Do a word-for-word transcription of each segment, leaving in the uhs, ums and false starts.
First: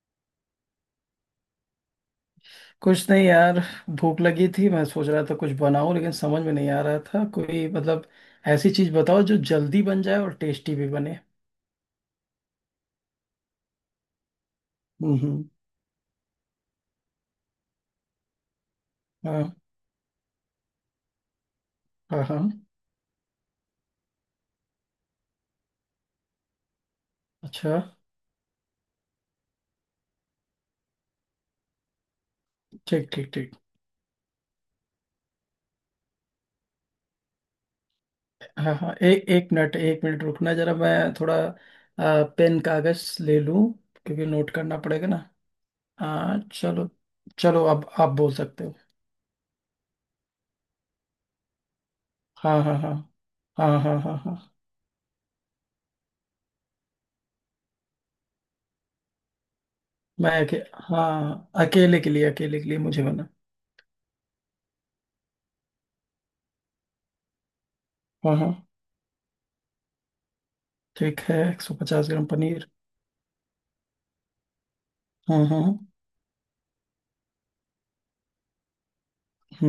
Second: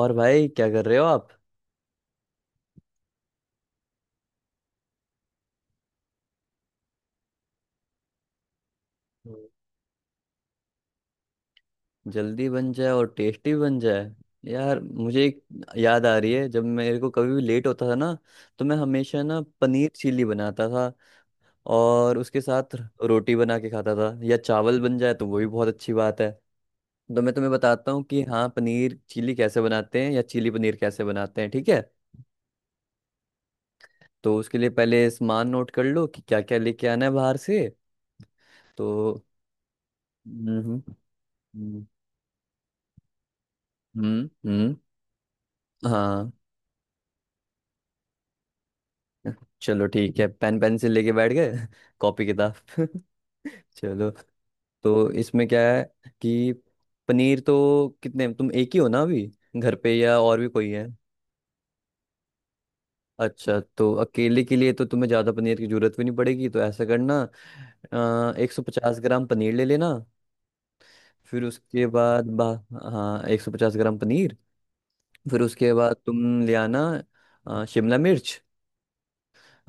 और भाई, क्या कर रहे हो आप। कुछ नहीं यार। भूख लगी थी, मैं सोच रहा था कुछ बनाऊं, लेकिन समझ में नहीं आ रहा था कोई मतलब। ऐसी चीज बताओ जो हम्म। जल्दी बन जाए और टेस्टी भी बने। जल्दी बन जाए और टेस्टी बन जाए। यार, मुझे एक हम्म। याद आ रही है, जब मेरे को कभी भी लेट होता था ना, तो मैं हमेशा ना हाँ। पनीर चिली बनाता था, और हाँ। उसके हाँ। साथ रोटी बना के खाता था, या चावल बन जाए तो वो भी बहुत अच्छी बात है। तो मैं तुम्हें अच्छा। बताता हूँ कि हाँ, पनीर चिली कैसे बनाते हैं या चिली पनीर कैसे बनाते हैं, ठीक है। ठीक ठीक ठीक। तो उसके लिए पहले सामान नोट कर लो कि क्या क्या लेके आना है बाहर से। हाँ तो हाँ, एक एक मिनट, एक मिनट रुकना हम्म जरा, हम्म मैं थोड़ा... हम्म आ, पेन कागज ले लूं। क्योंकि हम्म, नोट हम्म, करना पड़ेगा ना। हाँ, हाँ चलो। चलो अब आप बोल सकते हो। चलो, ठीक है, पेन पेंसिल लेके बैठ गए, कॉपी किताब। हाँ हाँ हाँ हाँ हाँ चलो। हाँ हाँ। तो इसमें क्या है कि पनीर तो कितने तुम, एक ही हो ना अभी घर पे, या मैं और भी अके, कोई है। हाँ, अकेले के लिए, अकेले के लिए मुझे बना। अच्छा, तो अकेले के लिए तो तुम्हें ज़्यादा पनीर की जरूरत भी नहीं पड़ेगी, तो ऐसा करना, हाँ हाँ। एक सौ पचास ग्राम पनीर ले लेना। ठीक है, फिर एक सौ उसके पचास ग्राम बाद बा पनीर। हाँ, एक सौ पचास ग्राम पनीर। फिर हाँ उसके हाँ। बाद तुम ले आना अ, शिमला मिर्च।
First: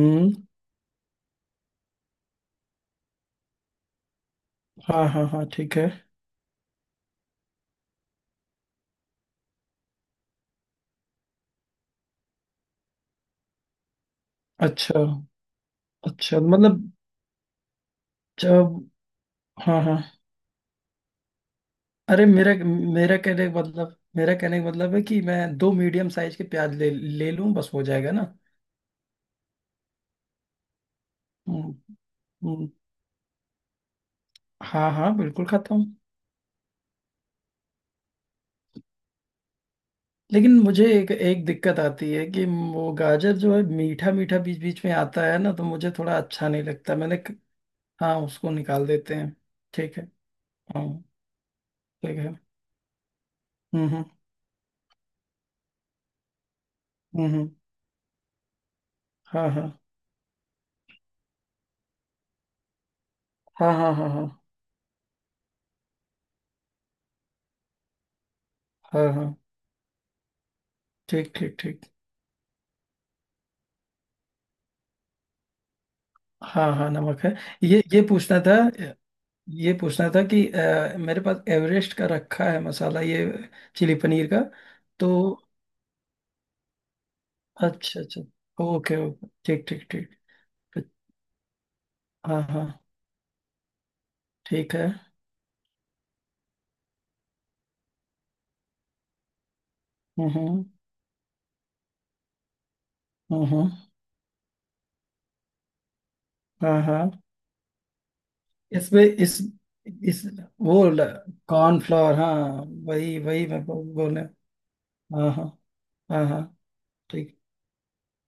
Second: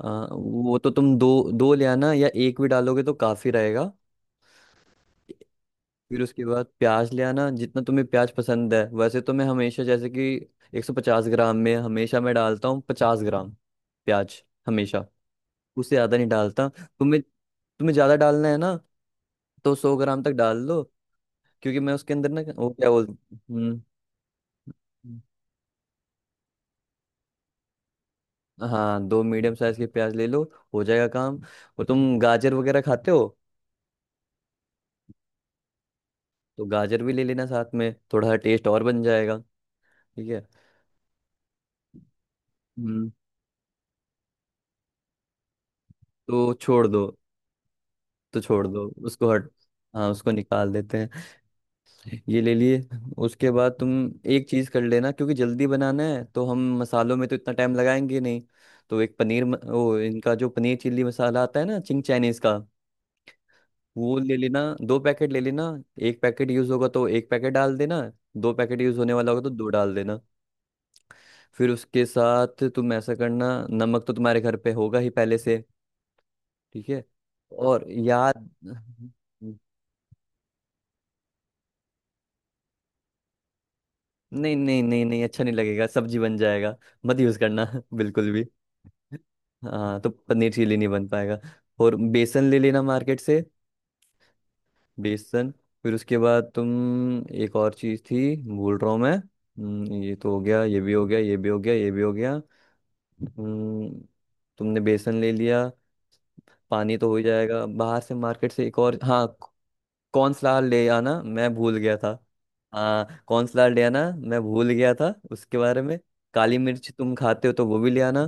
अ, वो तो तुम दो, दो ले आना, या एक भी डालोगे तो काफ़ी रहेगा। हाँ हाँ हाँ। ठीक है। फिर उसके बाद प्याज ले आना, जितना तुम्हें प्याज पसंद है। वैसे तो मैं हमेशा, जैसे कि एक सौ पचास ग्राम में हमेशा मैं डालता हूँ पचास ग्राम प्याज हमेशा। अच्छा। उससे ज़्यादा नहीं अच्छा डालता। मतलब। तुम्हें तुम्हें ज़्यादा डालना है ना, जब... तो हाँ सौ हाँ। ग्राम तक डाल लो। क्योंकि मैं उसके अरे, अंदर ना मेरा वो क्या बोल, मेरा कहने का हम्म मतलब, मेरा कहने का मतलब है कि मैं दो मीडियम साइज के प्याज ले ले लूँ, बस हो जाएगा ना। हाँ, दो मीडियम साइज के प्याज ले लो, हो जाएगा काम। हम्म और तुम गाजर हम्म। वगैरह खाते हो, हाँ हाँ, बिल्कुल खाता हूँ। तो गाजर भी ले लेना साथ में, थोड़ा सा टेस्ट और बन जाएगा, ठीक है। लेकिन मुझे एक एक दिक्कत आती है कि वो हम्म गाजर जो है, मीठा मीठा बीच बीच में आता है ना, तो मुझे थोड़ा अच्छा तो नहीं छोड़ लगता, दो, मैंने क- हाँ, तो उसको छोड़ दो निकाल देते उसको हैं। हट। ठीक है। हाँ, उसको निकाल हाँ। देते हैं। ठीक है। ये ले लिए। उसके बाद हम्म तुम हम्म एक चीज़ कर लेना, क्योंकि जल्दी बनाना है, तो हम मसालों हम्म में तो हम्म। इतना टाइम लगाएंगे नहीं। तो एक पनीर हाँ म- हाँ वो इनका जो पनीर चिल्ली मसाला आता है ना, चिंग चाइनीज़ का, हाँ हाँ हाँ वो ले हाँ लेना, दो पैकेट ले लेना। एक पैकेट यूज़ होगा तो एक पैकेट डाल देना, दो पैकेट यूज़ हाँ होने वाला हाँ। होगा तो दो डाल देना। ठीक ठीक फिर ठीक। उसके साथ तुम ऐसा करना, नमक तो तुम्हारे घर पे होगा ही पहले से, हाँ ठीक हाँ, है। नमक है। ये और ये पूछना याद, था, ये पूछना था कि अ, मेरे पास एवरेस्ट का रखा है मसाला, ये चिली पनीर का, नहीं, नहीं, नहीं, तो... नहीं, अच्छा नहीं लगेगा, सब्जी बन जाएगा। मत यूज करना अच्छा अच्छा। बिल्कुल भी। Okay okay. ठीक ठीक हाँ, ठीक। तो पनीर चिली ठीक, नहीं बन पाएगा। और हाँ बेसन ले हाँ। लेना मार्केट से, ठीक है। बेसन। फिर उसके बाद तुम एक और चीज थी, भूल रहा हूँ मैं। हम्म, ये हम्म तो हो गया, हम्म ये भी हो गया, ये भी हो गया, ये भी हो गया। हम्म हम्म। हम्म, तुमने बेसन ले लिया। हाँ पानी हाँ। तो हो ही जाएगा बाहर से, मार्केट से। एक और, इसमें हाँ, इस इस कॉर्नफ्लावर वो, ले आना, मैं भूल गया कॉर्नफ्लोर, था। हाँ। वही हाँ, वही, मैं कॉर्नफ्लावर ले बो- आना, बोले। मैं भूल गया था हाँ हाँ उसके बारे में। हाँ हाँ। काली मिर्च तुम ठीक। खाते हो तो वो भी ले आना,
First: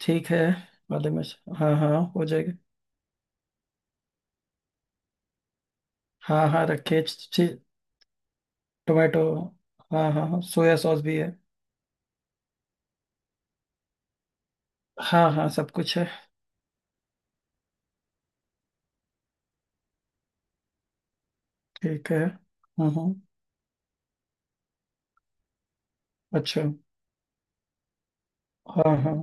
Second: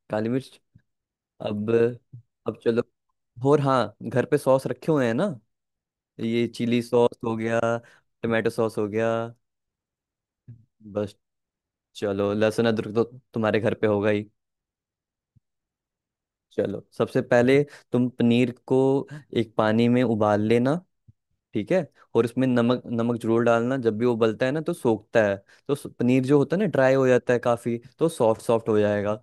ठीक काली है मिर्च। वाले में। अब हाँ हाँ, हो जाएगा। अब चलो। और हाँ, घर पे सॉस रखे हुए हैं ना, ये हाँ हाँ, चिली रखिए। सॉस हो गया, टमाटो सॉस हो गया, टोमेटो। हाँ हाँ हाँ, सोया सॉस बस। भी है। चलो, लहसुन अदरक तो तुम्हारे घर पे होगा ही। हाँ हाँ, सब कुछ है। चलो, सबसे पहले तुम पनीर को एक पानी में उबाल लेना, ठीक है। ठीक है। और इसमें नमक, हम्म नमक हम्म। जरूर डालना, जब भी वो उबलता है ना तो सोखता है। तो स- पनीर जो होता है अच्छा। ना ड्राई हो जाता है काफी, तो सॉफ्ट सॉफ्ट हो हाँ हाँ। जाएगा।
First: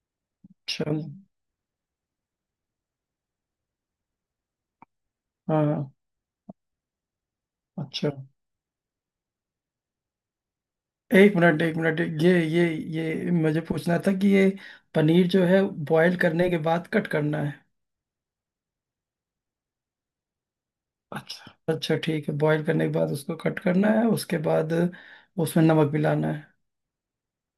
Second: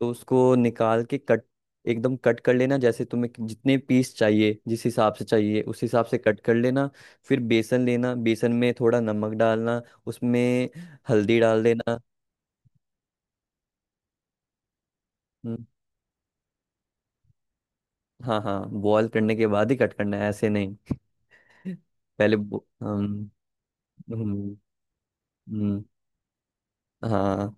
तो उसको चल। निकाल के कट, एकदम कट कर लेना, जैसे तुम्हें कि- जितने पीस चाहिए, जिस हिसाब से चाहिए, हाँ उस हाँ। हिसाब से कट कर लेना। फिर बेसन अच्छा, लेना, बेसन में थोड़ा नमक डालना, उसमें एक हल्दी मिनट डाल एक देना। मिनट, ये ये ये मुझे पूछना था कि ये पनीर जो है, हम्म, बॉयल करने के बाद कट करना है? हाँ, हाँ, बॉयल करने के बाद ही कट करना है, ऐसे नहीं। अच्छा अच्छा, ठीक है। पहले बॉईल बो- करने के बाद हम्म उसको कट करना है, उसके हम्म बाद उसमें हम्म, नमक मिलाना है। हाँ,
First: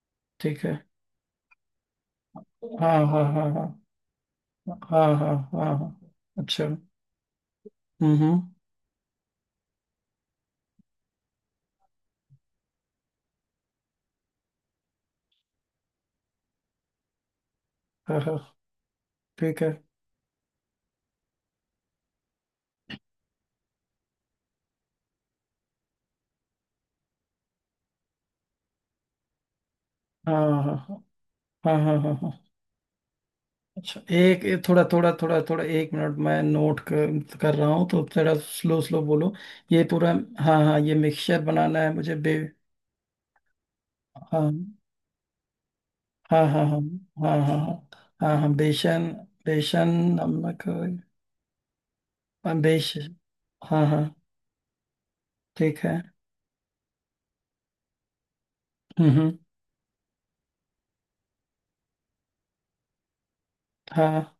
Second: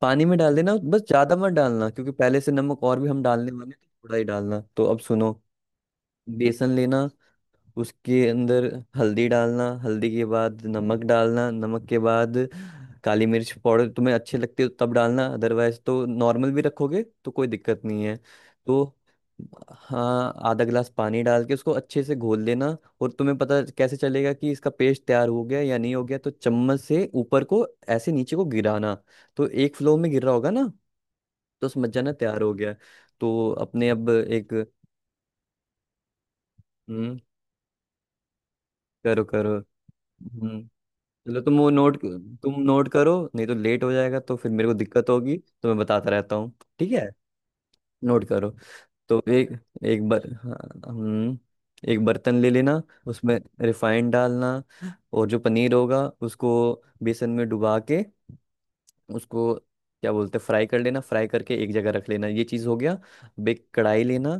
पानी में डाल ठीक देना, है। बस ज्यादा मत डालना, क्योंकि पहले से नमक हाँ और भी हम हाँ हाँ डालने हाँ वाले थे, थोड़ा ही डालना। तो अब हाँ सुनो, हाँ हाँ हाँ। अच्छा। बेसन लेना, हम्म उसके हम्म। अंदर हल्दी डालना, हल्दी के बाद नमक डालना, नमक के बाद काली मिर्च पाउडर, तुम्हें अच्छे लगते हो तब डालना, अदरवाइज तो नॉर्मल भी रखोगे तो कोई दिक्कत नहीं है। हाँ हाँ। तो ठीक है। हाँ, आधा गिलास पानी डाल के उसको अच्छे से घोल लेना। और तुम्हें पता कैसे चलेगा कि इसका पेस्ट तैयार हो गया या नहीं हो गया, तो चम्मच से ऊपर को ऐसे नीचे को गिराना, तो एक फ्लो में गिर रहा होगा हाँ ना, हाँ तो हाँ हाँ समझ हाँ जाना हाँ हाँ। तैयार हो गया है। तो अपने अच्छा, अब एक एक, एक, थोड़ा थोड़ा थोड़ा थोड़ा, एक मिनट, मैं नोट हम्म कर, कर रहा हूँ, तो थोड़ा स्लो स्लो करो, बोलो। करो, ये पूरा? हम्म हाँ हाँ, ये चलो, मिक्सचर तुम वो बनाना है नोट मुझे, बे तुम नोट करो, नहीं तो लेट हो जाएगा, तो हाँ फिर मेरे को दिक्कत होगी। तो मैं बताता रहता हाँ हूँ, हाँ हाँ ठीक है, हाँ हाँ हाँ नोट हाँ करो। हाँ। बेसन। तो एक बेसन, एक बर नमक। हाँ, हम्म, एक बर्तन ले हाँ, लेना, बेस उसमें हाँ हाँ। रिफाइंड डालना, और जो पनीर ठीक है। होगा उसको बेसन में डुबा के हम्म हम्म। उसको, क्या बोलते हैं, फ्राई कर लेना। फ्राई करके एक जगह रख लेना, ये चीज़ हो गया। अब एक कढ़ाई हाँ लेना,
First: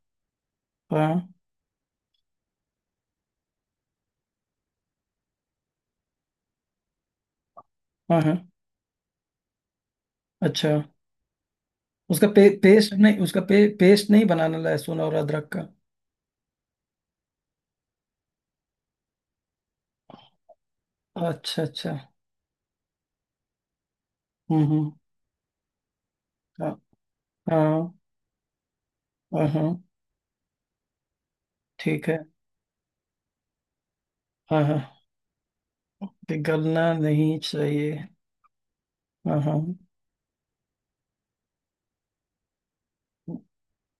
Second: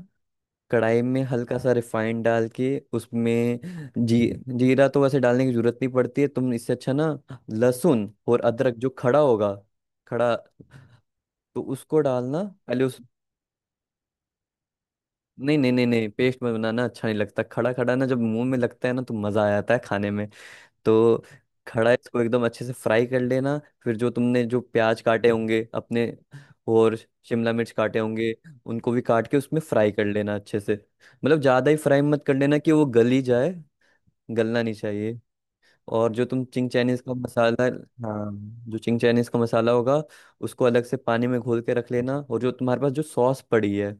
कढ़ाई में हाँ हल्का सा रिफाइंड डाल के उसमें जी जीरा तो वैसे डालने की जरूरत नहीं पड़ती है, तुम इससे अच्छा ना लहसुन हाँ और हाँ। अदरक जो खड़ा होगा, खड़ा, अच्छा। तो उसको उसका डालना पे, पहले। पेस्ट उस नहीं? उसका पे, पेस्ट नहीं बनाना लहसुन और अदरक नहीं, का? नहीं, नहीं, नहीं, पेस्ट में बनाना अच्छा नहीं लगता, खड़ा खड़ा ना जब मुंह में लगता है ना तो मजा आ जाता है खाने में। तो अच्छा खड़ा अच्छा। इसको एकदम अच्छे से फ्राई कर लेना। फिर जो तुमने जो हम्म हम्म। प्याज काटे होंगे अपने, हाँ और शिमला हाँ मिर्च काटे होंगे, उनको भी काट के हाँ उसमें हाँ। फ्राई कर लेना अच्छे से। मतलब ज़्यादा ही फ्राई ठीक है। मत कर लेना कि वो गल ही जाए, गलना हाँ नहीं हाँ। चाहिए। और जो तुम चिंग पिघलना चाइनीज़ का नहीं मसाला, चाहिए। हाँ, जो चिंग चाइनीज़ का हाँ हाँ। मसाला होगा उसको अलग से पानी में घोल के रख लेना। और जो तुम्हारे पास जो हम्म सॉस पड़ी है,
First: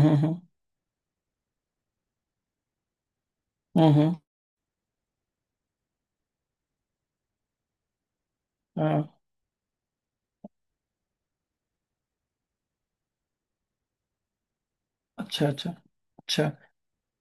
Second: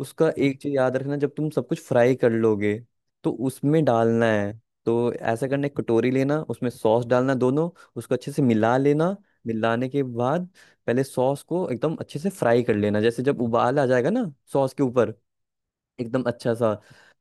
उसका एक चीज याद रखना, जब तुम सब कुछ फ्राई कर लोगे, तो उसमें हम्म हम्म। डालना है। तो ऐसा करना, एक कटोरी लेना, उसमें सॉस डालना दोनों, उसको अच्छे से मिला हाँ हाँ। लेना। मिलाने के बाद पहले सॉस को एकदम अच्छे से फ्राई कर लेना, जैसे जब उबाल आ जाएगा ना सॉस के ऊपर, अच्छा अच्छा। एकदम अच्छा। अच्छा सा।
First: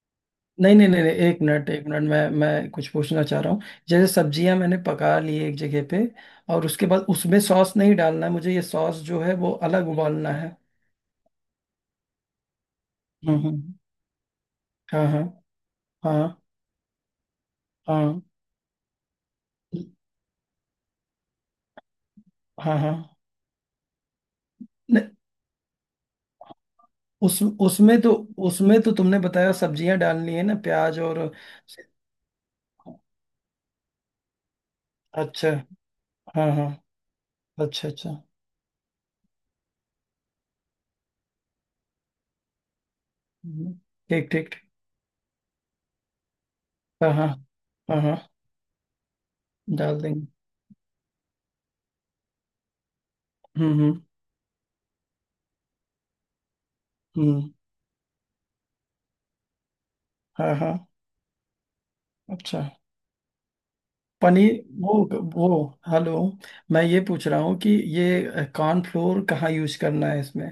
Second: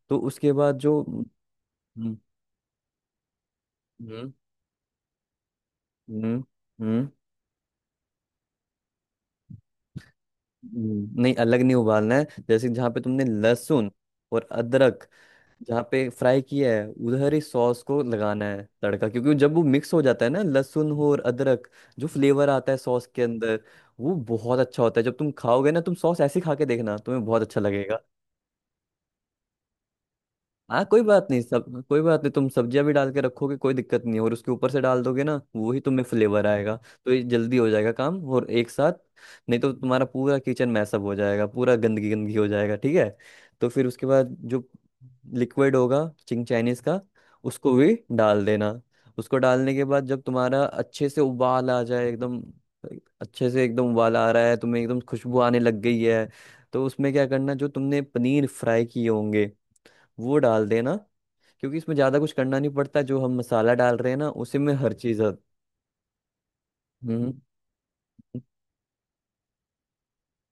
तो उसके नहीं बाद नहीं जो, नहीं नहीं, हम्म एक मिनट एक मिनट, मैं मैं कुछ पूछना चाह रहा हूँ। जैसे हम्म सब्जियां मैंने पका ली एक जगह पे, हम्म और उसके बाद हम्म, उसमें सॉस नहीं डालना है मुझे? ये सॉस जो है वो अलग उबालना है? हम्म, नहीं, अलग नहीं उबालना है, जैसे जहाँ पे तुमने हम्म हम्म। लहसुन और हाँ अदरक हाँ जहाँ पे फ्राई हाँ किया है उधर ही सॉस को हाँ लगाना है तड़का। क्योंकि जब वो मिक्स हो जाता है ना लहसुन हो और अदरक, जो फ्लेवर आता है हाँ हाँ। सॉस के अंदर, वो बहुत अच्छा होता है। नहीं, जब तुम खाओगे ना तुम सॉस ऐसे ही खा के देखना, तुम्हें बहुत उस अच्छा। उसमें तो, उसमें तो तुमने बताया सब्जियां डालनी है ना, हाँ, प्याज कोई और... बात नहीं, सब, कोई बात नहीं, तुम सब्जियां भी डाल के रखोगे, कोई दिक्कत नहीं, और उसके ऊपर से डाल दोगे ना अच्छा। वो ही तुम्हें फ्लेवर हाँ हाँ। आएगा। तो ये जल्दी हो अच्छा जाएगा काम, अच्छा। और एक साथ। नहीं तो तुम्हारा पूरा किचन मैसअप हो जाएगा, पूरा गंदगी गंदगी हो जाएगा, ठीक है। तो हम्म। फिर उसके ठीक बाद ठीक ठीक। जो लिक्विड होगा चिंग चाइनीज का, हाँ हाँ उसको भी हाँ हाँ। डाल देना। उसको डालने के डाल बाद जब देंगे। तुम्हारा अच्छे से उबाल आ जाए, एकदम अच्छे से हम्म एकदम हम्म उबाल आ रहा है, तुम्हें एकदम खुशबू आने लग गई है, तो उसमें क्या हम्म। करना, जो तुमने पनीर फ्राई किए होंगे वो हाँ डाल हाँ। देना। क्योंकि इसमें ज्यादा कुछ करना अच्छा। नहीं पड़ता, जो हम मसाला डाल रहे हैं ना, पनीर। उसी में हर वो चीज। वो हेलो। मैं ये पूछ हम्म रहा हूँ कि ये कॉर्नफ्लोर कहाँ यूज करना है इसमें?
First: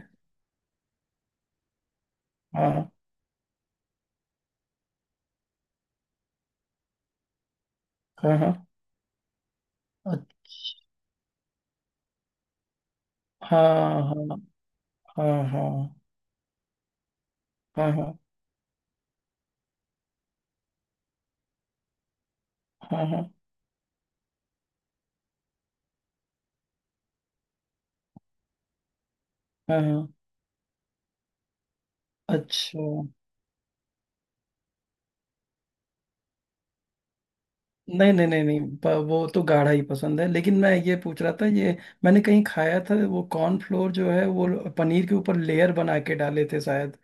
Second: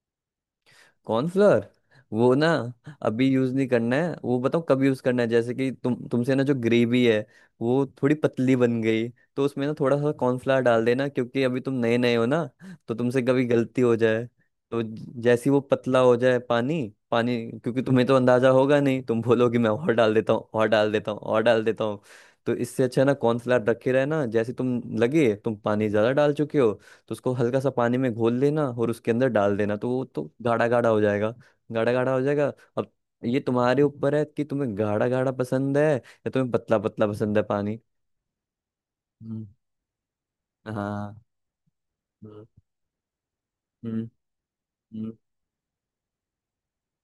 कॉर्नफ्लोर, वो ना हाँ अभी यूज नहीं करना है। वो बताओ कब यूज करना है, जैसे कि तुम, तुमसे ना जो ग्रेवी है, वो थोड़ी हाँ हाँ। पतली बन गई, तो उसमें ना थोड़ा सा अ- कॉर्नफ्लोर डाल देना, क्योंकि अभी तुम नए नए हो ना, तो तुमसे कभी गलती हो हाँ जाए, हाँ तो ज- हाँ जैसे ही वो हाँ पतला हो जाए पानी, पानी, क्योंकि हाँ तुम्हें तो हाँ अंदाजा होगा नहीं, तुम बोलोगे मैं और डाल देता हूँ, और डाल देता हूँ, और डाल देता हूँ। तो इससे अच्छा है हाँ ना, हाँ कॉर्नफ्लोर रखे रहना, जैसे तुम लगे तुम पानी ज्यादा डाल चुके हो, तो उसको हल्का सा पानी में घोल लेना और उसके अंदर डाल देना, हाँ तो वो हाँ। तो गाढ़ा गाढ़ा हो जाएगा, गाढ़ा गाढ़ा हो जाएगा। अच्छा। अब ये तुम्हारे ऊपर है कि तुम्हें गाढ़ा गाढ़ा पसंद है, या तुम्हें पतला पतला पसंद है पानी। नहीं नहीं नहीं नहीं, प- वो तो हम्म गाढ़ा ही पसंद है, लेकिन मैं ये हाँ। पूछ रहा था ये... मैंने कहीं हम्म खाया था, वो कॉर्नफ्लोर हम्म जो है वो पनीर हम्म। के ऊपर लेयर बना के डाले थे शायद।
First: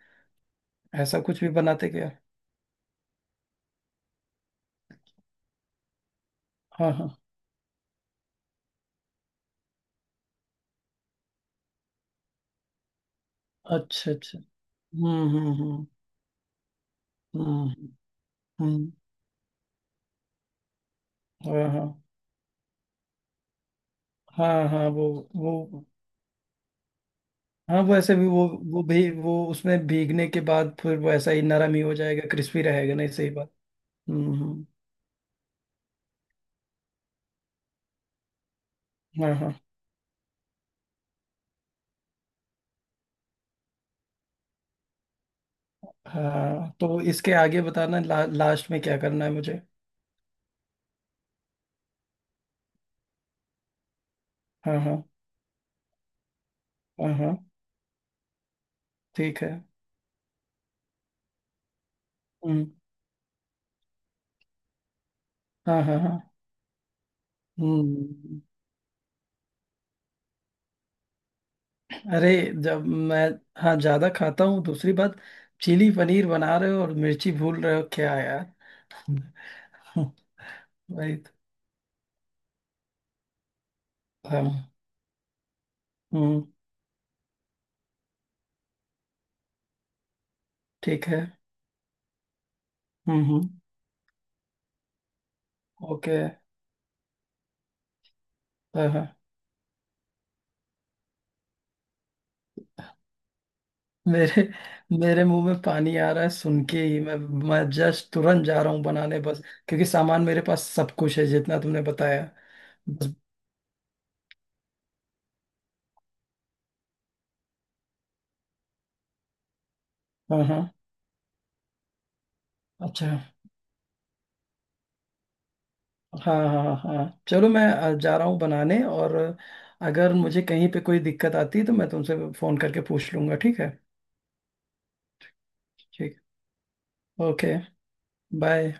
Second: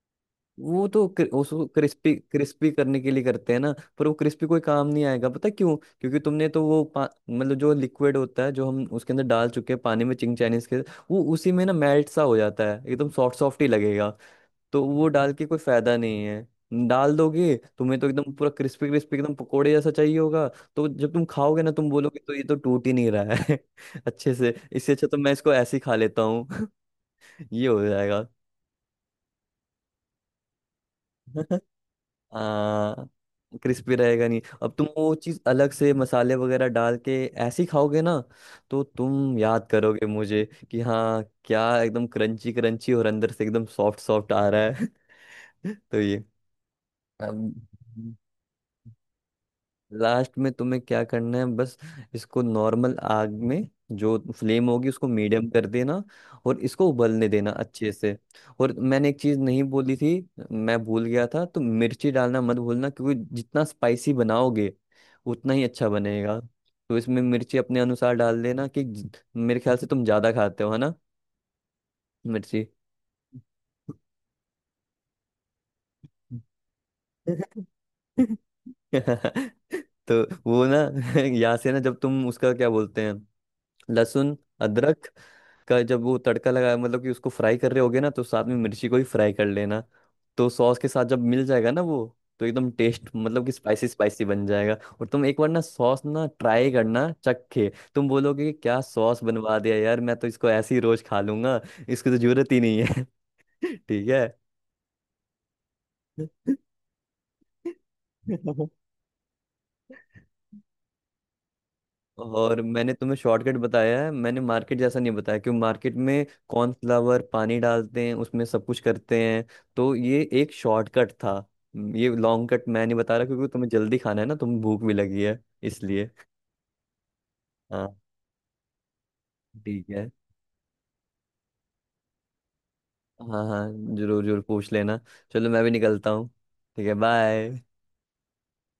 वो तो ऐसा क्रि- कुछ भी उसको बनाते क्या? क्रिस्पी क्रिस्पी करने के लिए करते हैं ना, पर वो क्रिस्पी कोई काम नहीं आएगा, पता है क्यों। क्योंकि तुमने तो वो हाँ पा- हाँ। मतलब जो लिक्विड होता है जो हम उसके अंदर डाल चुके हैं पानी में, चिंग चाइनीज के, वो उसी में ना मेल्ट सा हो जाता है, एकदम सॉफ्ट सॉफ्ट ही लगेगा। अच्छा अच्छा। तो वो हम्म डाल के हम्म कोई हम्म फायदा नहीं है, डाल हम्म दोगे हम्म। तुम्हें तो एकदम पूरा क्रिस्पी हम्म। क्रिस्पी एकदम पकोड़े जैसा चाहिए होगा। तो जब तुम खाओगे हाँ ना हाँ तुम बोलोगे तो ये तो टूट ही नहीं रहा है। अच्छे से हाँ हाँ। इससे वो अच्छा तो मैं इसको ऐसे ही वो खा लेता हूँ। ये हाँ, हो वो ऐसे भी, जाएगा। वो वो भी, वो उसमें भीगने के बाद फिर वो ऐसा ही नरम ही हो जाएगा, क्रिस्पी आ, रहेगा नहीं, सही बात। क्रिस्पी रहेगा हम्म नहीं, हम्म। अब तुम वो चीज़ अलग से मसाले वगैरह डाल के ऐसे ही खाओगे ना, तो हाँ तुम हाँ याद करोगे मुझे कि हाँ, क्या एकदम क्रंची क्रंची और अंदर से एकदम सॉफ्ट सॉफ्ट आ रहा है। तो ये, हाँ। तो इसके अब आगे बताना, ला, लास्ट में क्या करना है मुझे? लास्ट में तुम्हें क्या करना है, बस इसको नॉर्मल आग में, जो फ्लेम हाँ होगी हाँ उसको मीडियम कर देना, और इसको हाँ उबलने हाँ। देना अच्छे से। और मैंने एक चीज ठीक है। नहीं बोली थी, मैं भूल गया था, तो मिर्ची डालना मत हम्म। भूलना, क्योंकि जितना स्पाइसी बनाओगे उतना ही हाँ अच्छा हाँ हाँ। बनेगा। तो इसमें मिर्ची अपने अनुसार डाल हम्म। देना कि ज- मेरे ख्याल से तुम ज्यादा खाते हो है ना अरे, मिर्ची। जब मैं... हाँ, ज्यादा खाता हूँ। दूसरी बात, चिली पनीर बना रहे हो और मिर्ची भूल रहे हो क्या यार? तो वो ना, राइट। यहाँ से ना जब तुम उसका क्या बोलते हैं, लहसुन, हाँ। अदरक का जब वो हम्म। तड़का लगाया, मतलब कि उसको फ्राई कर रहे होगे ना, तो साथ में मिर्ची को भी फ्राई कर लेना। तो सॉस के साथ ठीक जब है। मिल जाएगा ना वो तो एकदम टेस्ट, हम्म मतलब हम्म। कि स्पाइसी स्पाइसी बन जाएगा। और तुम एक बार ना सॉस ओके। ना ट्राई करना, चखे, तुम बोलोगे कि क्या हाँ हाँ। सॉस बनवा दिया यार, मैं तो इसको ऐसे ही रोज खा लूंगा, इसकी तो जरूरत ही नहीं है। ठीक है। मेरे मेरे मुंह में पानी आ रहा है सुन के ही। मैं मैं जस्ट तुरंत जा रहा हूँ बनाने, बस। क्योंकि सामान मेरे पास सब कुछ है जितना तुमने बताया। और मैंने बस। तुम्हें शॉर्टकट बताया है, मैंने मार्केट जैसा नहीं बताया, क्यों, मार्केट में कॉर्नफ्लावर पानी डालते हैं उसमें सब कुछ करते हैं, तो ये हाँ एक हाँ। शॉर्टकट था। हम्म, ये लॉन्ग कट मैं नहीं अच्छा। बता रहा, क्योंकि तुम्हें जल्दी खाना है ना, तुम्हें भूख भी लगी है, इसलिए हाँ हाँ हाँ हाँ। चलो, मैं अ, हाँ, जा रहा हूँ बनाने, और... ठीक है। अगर मुझे कहीं पे कोई दिक्कत आती है तो मैं तुमसे फोन करके पूछ लूंगा, हाँ, ठीक है? हाँ, जरूर, जरूर पूछ लेना, चलो, मैं भी निकलता ठीक। हूँ, ठीक है, ओके। बाय। बाय।